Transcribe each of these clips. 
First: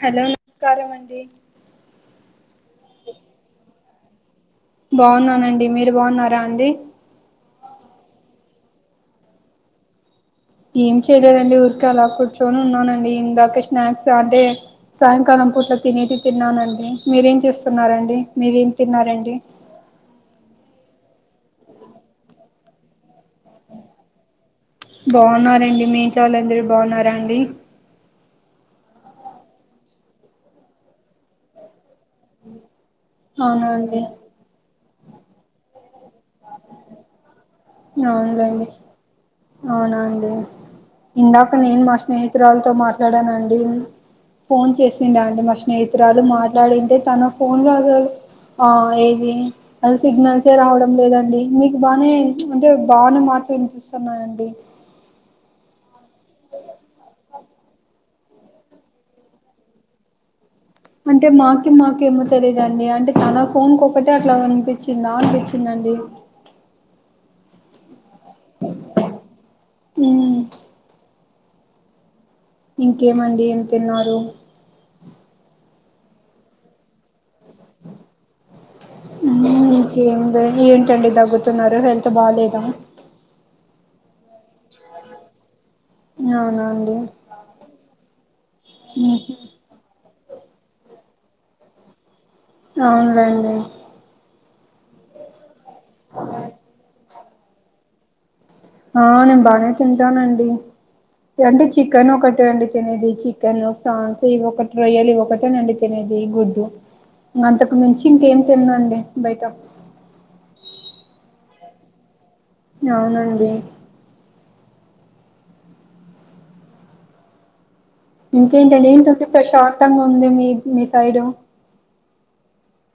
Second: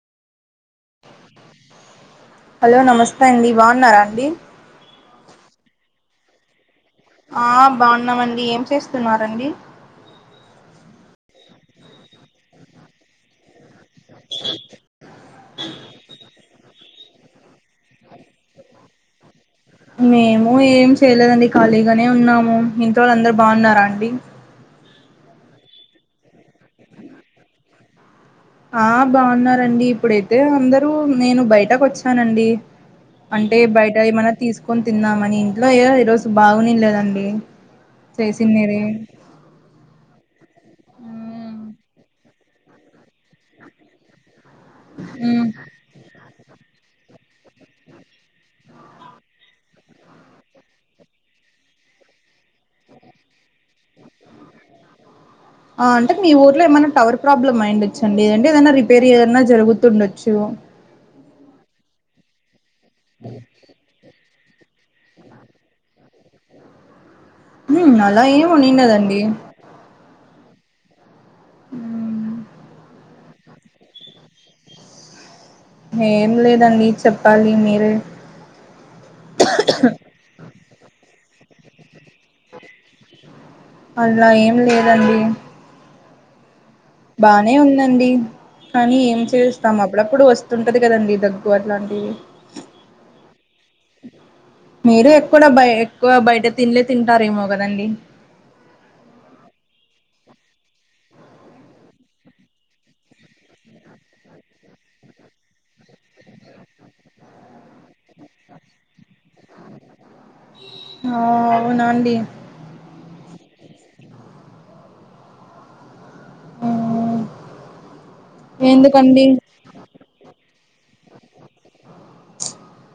Hello నమస్కారం అండి hello నమస్తే అండి బాగున్నారా అండి బాగున్నానండి మీరు బాగున్నారా అండి ఆ బాగున్నామండి ఏం చేస్తున్నారండి ఏం చేయలేదండి ఊరికే అలా కూర్చొని ఉన్నానండి ఇందాకే స్నాక్స్ అదే సాయంకాలం పూట్ల తినేది తిన్నానండి మీరేం చే స్తున్నారండి మీరేం తిన్నారండి మేము ఏం చేయలేదండి ఖాళీగానే ఉన్నాము ఇంట్లో వాళ్ళు అందరు బాగున్నారా అండి బాగున్నారండి మీ ఇంట్లో వాళ్ళందరూ బాగున్నారా అండి ఆ బాగున్నారండి ఇప్పుడైతే అందరు నేను బయటకు వచ్చి అండి అంటే అవునా బయట అండి ఏమన తీసుకొని తిన్నామని ఇంట్లో ఈ రోజు బాగునే లేదండి అవును లేండి అవునాండి ఇందాక నేను మా స్నేహితురాలతో మాట్లాడానండి ఫోన్ చేసిండ అంటే మా స్నేహితురాలు మాట్లాడింటే తన ఫోన్ రాదు ఆ ఏది అది సిగ్నల్సే రావడం లేదండి మీకు బానే అంటే బాగానే మాటలు వినిపిస్తు స్తున్నాయండి ఆ అంటే మీ ఊర్లో ఏమైనా టవర్ ప్రాబ్లమ్ అయ్యండొచ్చ అండి ఏదంటే ఏదైనా రిపేర్ ఏదనా జరుగుతుండొచ్చు అంటే మాక మాకేమో తెలియదుండి అంటే చాలా ఫోన్కి ఒకటే అట్లా అనిపించిందా అనిపించిందండి ఉం అలా ఏంనిండదండి ఉం ఉం ఇంకేమండి ఏం తిన్నారు ఏం లేదండి చెప్పాలి మీరే ఇంకేమి ఏంటండి తగ్గుతున్నారు హెల్త్ బాలేదా అలా ఏం లేదండి అవునా అండి బానే ఉందండి కానీ ఏం చేస్తాం అప్పుడప్పుడు వస్తుంటది కదండి దగ్గు అట్లాంటివి అవునులేండి మీరు ఎక్కువడా బయ ఎక్కువ బయట తిండులే తింటారేమో కదండి ఆ నేను బానే తింటానండి అంటే చికెన్ ఒకటి అండి తినేది చికెన్ ఫ్రాన్స్ ఇ ఒకటి రొయ్యలు ఇ ఒకటనండి తినేది గుడ్డు ఇంకా అంతకు మించి ఇంకేం తిననండి బయట ఆ అవునాండి అవునండి ఉం ఇంకేంటండి ఏంటంటే ప్రశాంతంగా ఉంది మీ మీ సైడ్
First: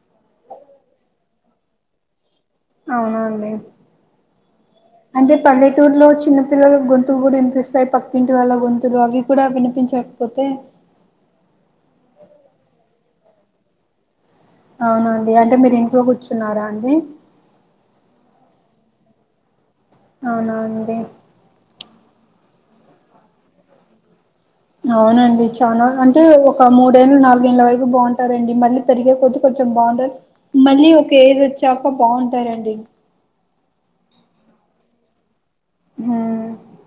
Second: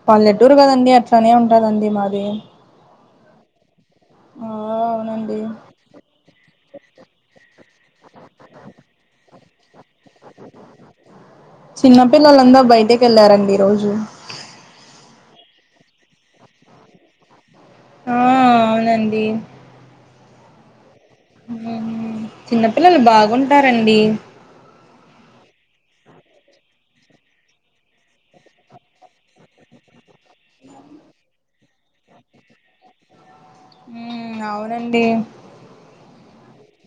పల్లెటూరు కదండి అట్లానే ఉంటదండి మాది అవునా అండి ఆ అంటే అవునండి పల్లె టురిలో చిన్న పిల్ల గొంతులు కూడా వినిపిస్తాయి పక్కింటి వాళ్ళ గొంతులు అవి కూడా వినిపించకపోతే చిన్నపిల్లలందంతా బయటకి వెళ్లారండి ఈ రోజు అవునండి అంటే మీరు ఇంట్లో కూర్చున్నారా అండి ఆ అవునండి అవునా అండి ఉం చిన్నపిల్లలు బాగుంటారండి అవునండి చానా అంటే ఒక మూడేళ్ళు నాలుగేళ్ల వరకు బాగుంటారండి మళ్ళీ తరిగ కొద్ది కొంచెం బాగుంటదు మళ్ళీ ఒక ఏజ్ వచ్చాక బాగుంటారండి ఉం అవునండి ఉం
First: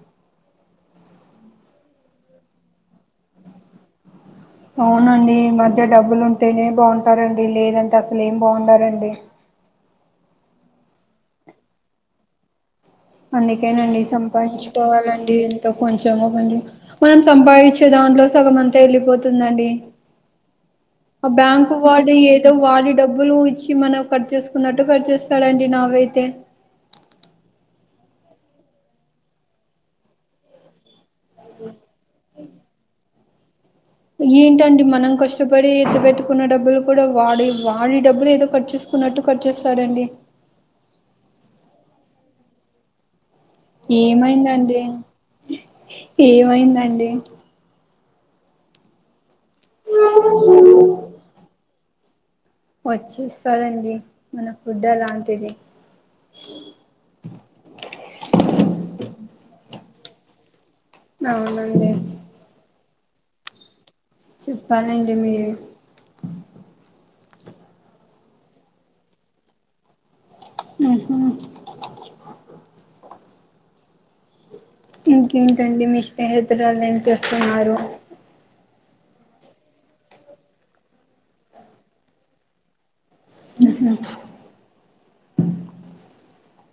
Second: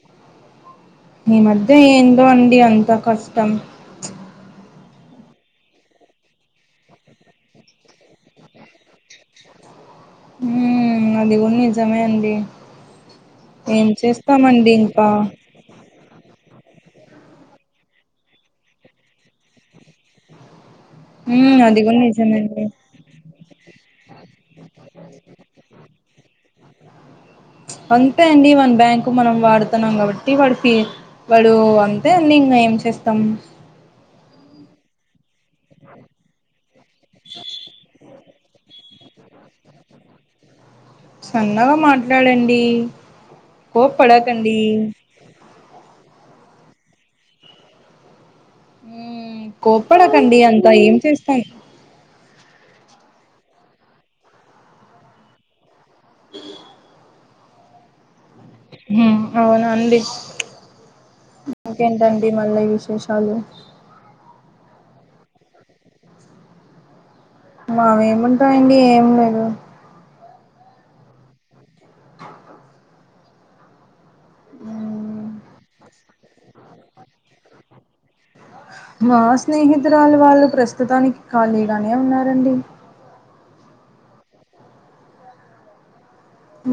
ఈ మధ్య ఏంటో అండి అంత కష్టం అవునండి ఈ మధ్య డబ్బులు ఉంటేనే బాగుంటారండి లేదంటే అసలు ఏం బాగుంటారండి ఉం అది కూడా నిజమే అండి ఏం అందుకేనండి చేస్తామండి ఇంకా సంపాయించుకోవాలండి కొంచెం ఒకండి మనం సంపాదించే దాంట్లో సగం అంతా వెళ్ళిపోతుందండి ఆ ఉమ్ బ్యాంకు అది కూడా వాడు ఏదో నిజమండి వాడి డబ్బులు ఇచ్చి మనం కట్ చేసుకున్నట్టు కట్ చేస్తాడుండి నావైతే అంతే అండి మన బ్యాంకు మనం వాడుతున్నాం కాబట్టి వాడికిీ వాడు అంతే అండి ఇంకా ఏం చేస్తాం ఏంటండి మనం కష్టపడి ఎత్తు పెట్టుకున్న డబ్బులు కూడా వాడి వాడి డబ్బులు ఏదో కట్చెస్ కున్నట్టు కట్ చెస్తాడండి సన్నగా మాట్లాడండి కోప్ పడకండి ఏమైందండి ఏమైందండి మ్ కోప్పడకండి అంతా ఏం చేస్తానమ్ వచ్చి ఇస్తారండి మన ఫుడ్ అలాంటిది ఇ మ్ అవునండి అవునండి ఇంకేంటండి మల్ల విశేషాలు చెప్పాలండి మీరు మావేముంటాయండి ఏం లేదు మ్ హు [inaudible] ఇంకేంటండి మీ స్నేహితురాలు ఏం చేస్తున్నారు మా స్నేహితురాలు వాళ్ళు ప్రస్తుతానికి ఖాళీగానే ఉన్నారండి ఉహుమ్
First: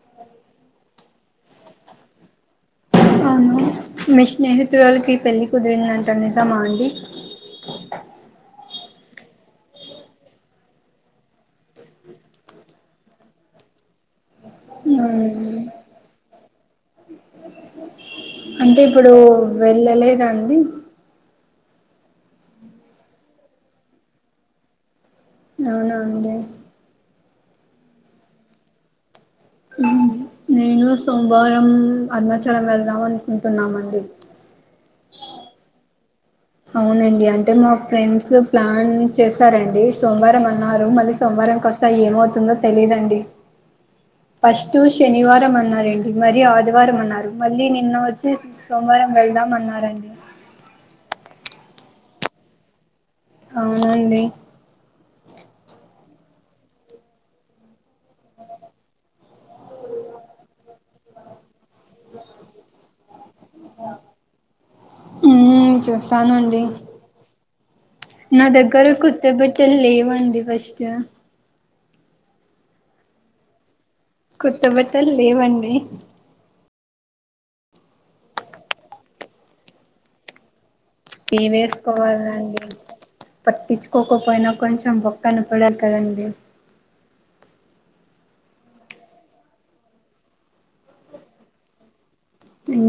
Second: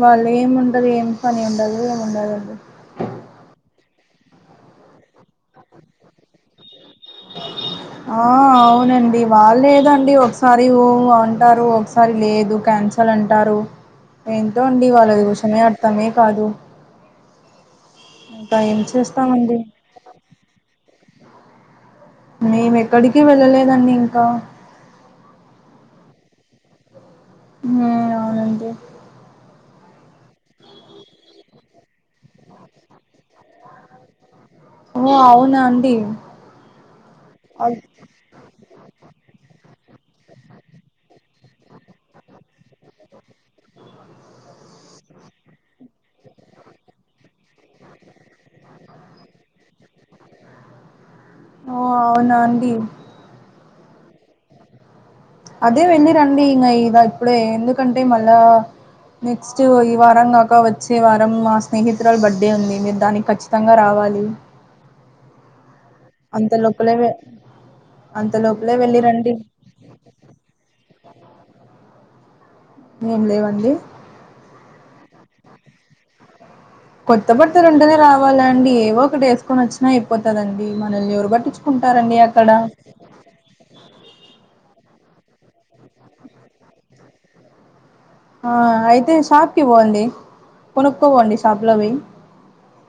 వాళ్ళు ఏమి ఉండదు ఏం పని ఉండదు ఉండదండి అవును మీ స్నేహితులకి పెళ్ళి కుదిరిందంటా నిజమా అండి అ ఆ అవునండి వాళ్ళు లేదండి ఒకసారి ఊఊఅంటారు ఒకసారి లేదు క్యాన్సల్ అంటారు ఆ ఎంటో అండి వాళ్ళవర్షనే అర్థమే కాదు ఇంకా అంటే ఏం ఇప్పుడు చేస్తామండి వెళ్ళలేద అండి మేము ఎక్కడికి వెళ్ళలేదండి ఇంకా అవునా అండి మ్ అవునండి నేను సోమవారం అరుణాచలం వెళ్దాం అనుకుంటున్నామండి ఓ అవునా అండి అవునండి అంటే మా అ- ఫ్రెండ్స్ ప్లాన్ చేశారండి సోమవారం అన్నారు మళ్ళీ సోమవారంకి వస్త ఏమవుతుందో తెలీదండి ఆ ఫస్ట్ శనివారం అన్నారండి మరి ఆదివారం అన్నారు మళ్ళీ నిన్న వచ్చేసి సోమవారం వెళ్దాం అన్నారండి ఓ అవునాండి అవునండి అదే వెళ్ళి రండి ఇకా ఇగ ఇప్పుడే ఎందుకంటే మళ్ళా నెక్స్ట్ ఈ వారం కాక వచ్చే వారం మాస్ స్నేహితురాల బర్త్ డే ఉంది మీరు దానికి ఖచ్చితంగా రావాలి అంత చూస్తానండి లోపలే వె అంత నా లోపలే దగ్గర వెళ్ళిరండి [unintelligible] పెట్ [unintelligible] లేవండి ఫస్ట్ ఏం లేవండి కొత్త బట్టలు లేవండి కొత్త బర్తలు ఉంటేనే రావాలా అండి ఏవో ఒకటి వేసుకొని వచ్చినా అయిపోతదండి మనల్ని ఎవరు ఇవి పట్టించుకుంటారండి అక్కడ వేసుకోవాలండి పట్టించుకోకపోయినా కొంచెం బొక్కన [unintelligible] కదండి అయితే షాప్కి పోండి కొనుక్కో పోండి షాప్లో [unintelligible]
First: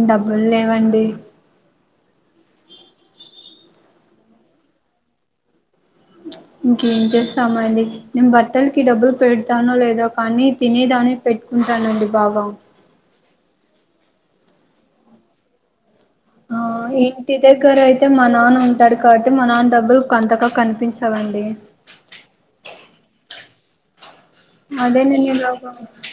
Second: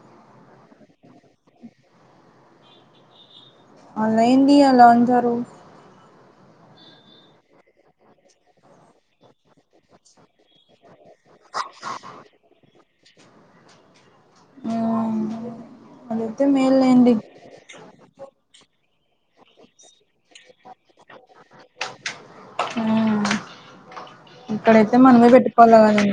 డబ్బులు లేవండి అలైంది అలా [unintelligible] ఇంకేం చేస్తామ అండి నేను బట్టలకి డబ్బులు పెడతానో లేదో కానీ తినేదా పెట్టుకుంటానండి బాగ ఆ ఆదైతే ఆ మే [unintelligible] [unintelligible] అయితే మా నాన్న ఉంటాడు కాబట్టి మా నాన్న డబ్బులు [unintelligible] కనిపించవండి ఆ ఇక్కడైతే అదే నేను మనమే ఇలాగా పెట్టుకోవాలి కదండి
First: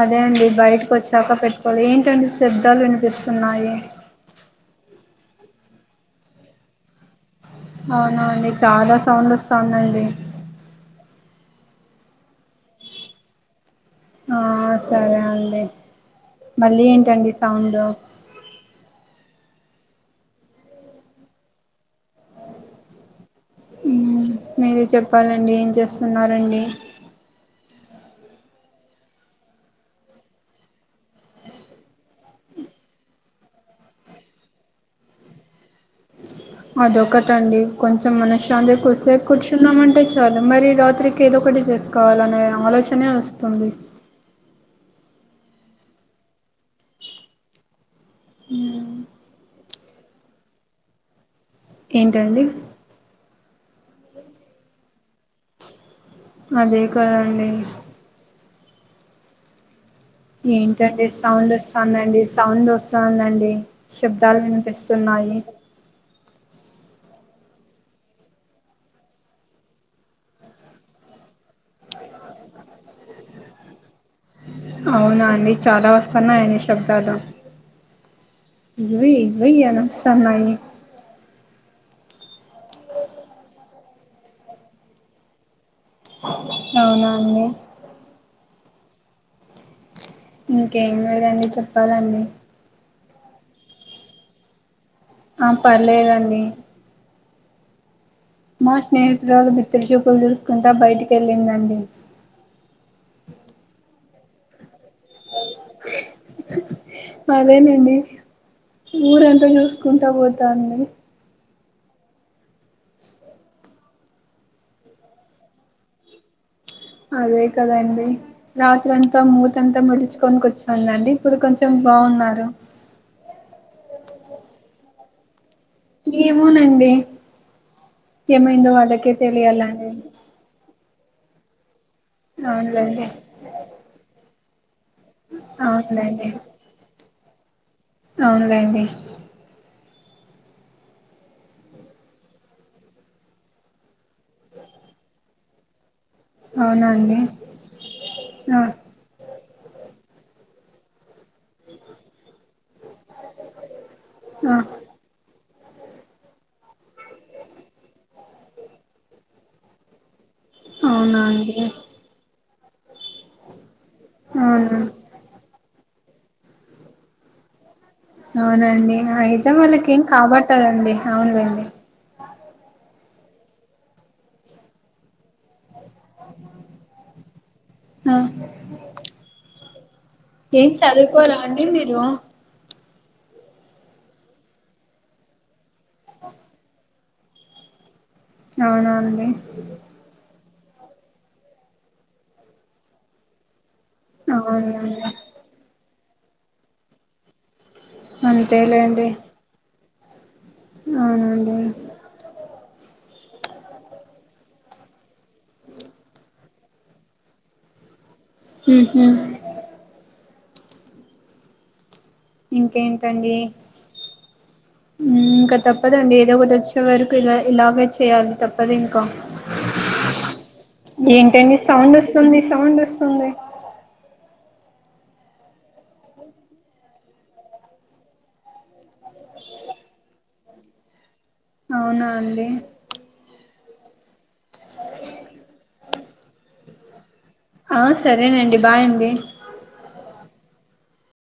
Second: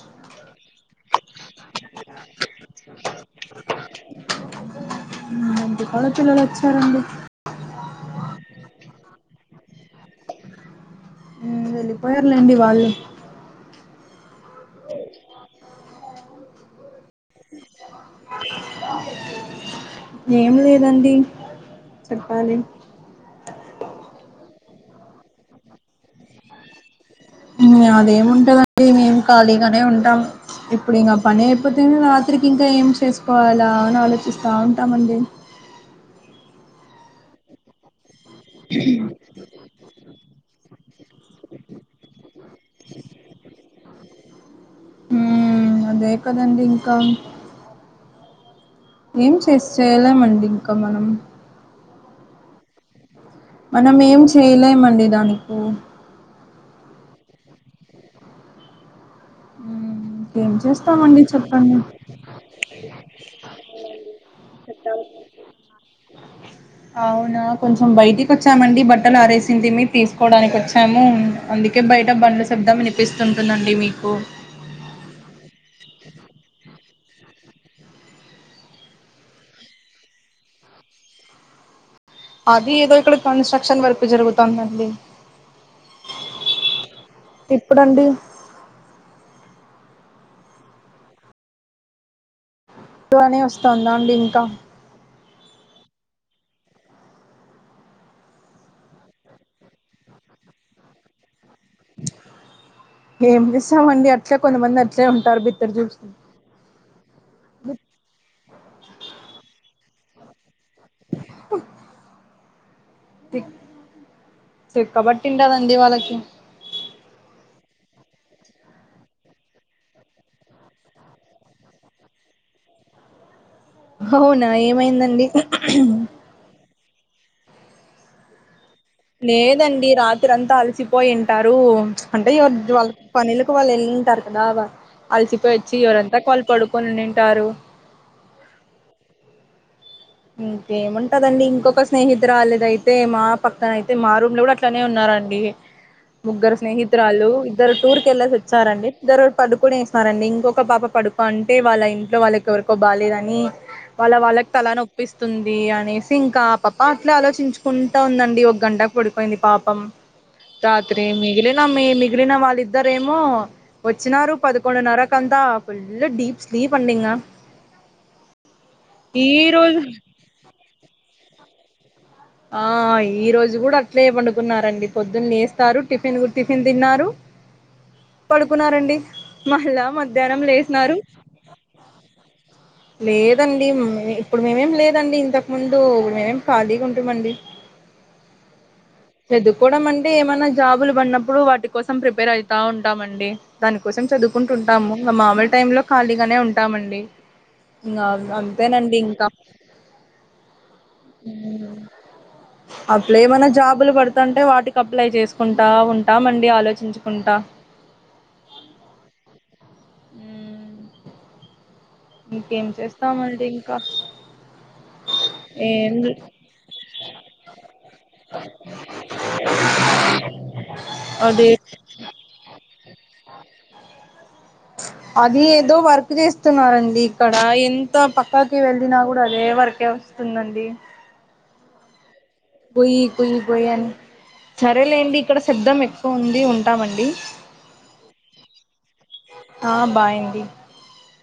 అదే అండి బయటకి వచ్చాక పెట్టుకోవాలి ఏంటండి శబ్దాలు వినిపిస్తున్నాయి [unintelligible] పిల్లలు వచ్చారండి అవున అండి చాలా సౌండ్ వస్తాంది అండి వెళ్ళిపోయారులేండి వాళ్ళు ఆ సరే అండి మళ్ళీ ఏంటండి సౌండ్ ఏం లేదండి చెప్పాలి మీరు చెప్పాలండి ఏం చేస్తున్నారండి అదే ఏమి ఉంటదండి మేము ఖాళీగానే ఉంటాం ఇప్పుడు ఇంకా పని అయిపోతేనే రాత్రికి ఇంకా ఏం చేసుకోవాలా అని ఆలోచిస్తా ఉంటామండి అదొకటండి కొంచెం మ [unintelligible] చంద్రకుద్దిసేపు కూర్చున్నామంటే చాలు మరి రాత్రికి ఏదో ఒకటి చేసుకోవాలనే ఆలోచనే వస్తుంది హు అదే కదండీ ఇంకా ఉ ఏం చే చేయలేమండి ఇంక మనం ఏంటండి మనం ఏం చేయలేమండి దానికు అదే కదండి మ్మ్ ఏం ఏంటండి చేస్తామండి సౌండ్ చెప్పండి వస్తంది అండి సౌండ్ [unintelligible] శబ్దాలు వినిపిస్తున్నాయి [inaudible] అవునా కొంచెం బయటికి వచ్చామండి బట్టలు ఆరేసింది మీ తీసుకోవడానికి వచ్చాము అందుకే బయట బండ్లు శబ్దం వినిపిస్తుంటుందండి మీకు అవునా అండి చాలా వస్తాన్నాయ [unintelligible] [unintelligible] వస్తన్నాయి అది ఏదో ఇక్కడ కన్స్ట్రక్షన్ వర్క్ జరుగుతదండి అవునా అండి ఇప్పుడండి ఇంకేం లేదండి చెప్పాలండి అని వస్తుందా అండి ఇంకా ఆ పర్లేదండి మా స్నేహితురాలు బితిరిచూపులు చూసుకుంటా బయటికి వెళ్ళిందండి. ఏం చేస్తామండి అట్లే కొంతమంది అట్లే ఉంటారు బిద్దర్ చూసి. అదేనండి ఊరంతా చూసుకుంటా పోతాంది. [inaudible] తి తిక్క బట్టి ఉంటాది అండి వాళ్ళకి. అదే కదండి. రాత్రి అంతా మూతంతా ముడుచుకని కూర్చోదండి ఇప్పుడు కొంచెం బాగున్నారు. అవునా ఏమైందండి. ఏమోనండి ఏమైందో అదక్. లేదండి రాత్రి అంతా అలసిపోయింటారు అంటే ఎవద్ జ్వాల్ అవునులేండి పనిలో. వాళ్ళు ఎళ్ళింటారు కదా అలిసిపోయి వచ్చి ఎవరంతా అవునులేండి వల్ పడుకొని ఉనీ ఉంటారు. అవునులేండి. ఇంకేముంటదండి ఇంకొక స్నేహితురాలిదైతే మా పక్కన అయితే మా రూమ్ లో కూడా అట్లానే ఉన్నారండి. ముగ్గురు అవునా అండి స్నేహితురాలు ఇద్దరు టూర్ కెళ్ళే ఆ సచ్చారు అండి. ధర పడుకోనేసినారండి ఇంకొక పాప పడుకో అంటే వాళ్ళ ఇంట్లో వాళ్ళక్. ఎవర్కో బాలేదని వాళ్ళ వాళ్ళక్ ఆ తలనొప్. పిస్తుంది అనేసి ఇంకా పాప్ప అట్లే ఆలోచించుకుంటా ఉందండి ఒక గంటకు పడుకోండి పాపం. రాత్రీ అవునా అండి మిగిలిన మిగిలిన వాళ్ళద్దారేమో. వచ్చినారు అవునా పదకొండు నారాకంత ఫుల్ డీప్ స్లీప్ అండి ఇంగ. అవునండి ఈ అయితే రోజు వాళ్లకేం కాబట్టదండి అవునులేండి. ఆ ఈ రోజు కూడా అట్లే పండుకున్నారండి పొద్దున్నేస్. టారు టిఫిన్ తిన్నారు ఆ పడుకున్నారండి మల్ల మ. ఏం చదువుకోరా అండి మీరు. లేదండి ఇప్పుడు మేమేం లేదండి ఇంతకు ముందు మేమేం ఖాళీగా ఉన్. ఏమండీ. అవునవున్. చదువుకోవడం అండి ఏమన్నా జాబులు పడినప్పుడు వాటి కోసం ప్రిపేర్ అయితా ఉంటామండి. దానికోసం చదువుకుంటుంటాము అవునండి ఇ మామూలు టైం లో ఖాళీగానే ఉంటామండి. ఇంగ అంతేనండి అంతేలేండి ఇంకా. అవునండి. అప్పుడు ఏమైనా జాబులు పడతాంటే వాటికి అప్లై చేసుకుంటా ఉంటా మండి ఆలోచించుకుంటా. ఉహు. ఇంకేం ఇంకేంటండి. చేస్తామండి ఇంకా ఇంకా ఏం తప్పదండి ఏదో ఒకటి వచ్చే వరకు ఇలా ఇలాగే చేయ్యాలి తప్పదు ఇంకా. అదే ఏంటండి సౌండ్ ఒస్తుంది సౌండ్ ఒస్తుంది. అది ఏందో వర్క్ చేస్తున్నారండి ఇక్కడ ఎంత పక్కాకి వెళ్ళినా కూడా అదే వర్కే. సునండి. అవునా అండి. కుయ్యి కుయ్యి అని సరేలేండి ఇక్కడ శబ్దం ఎక్కువ ఉంది ఉంటామండి. సరేనండి బాయ్ అండి. ఆ బాయ్ అండి.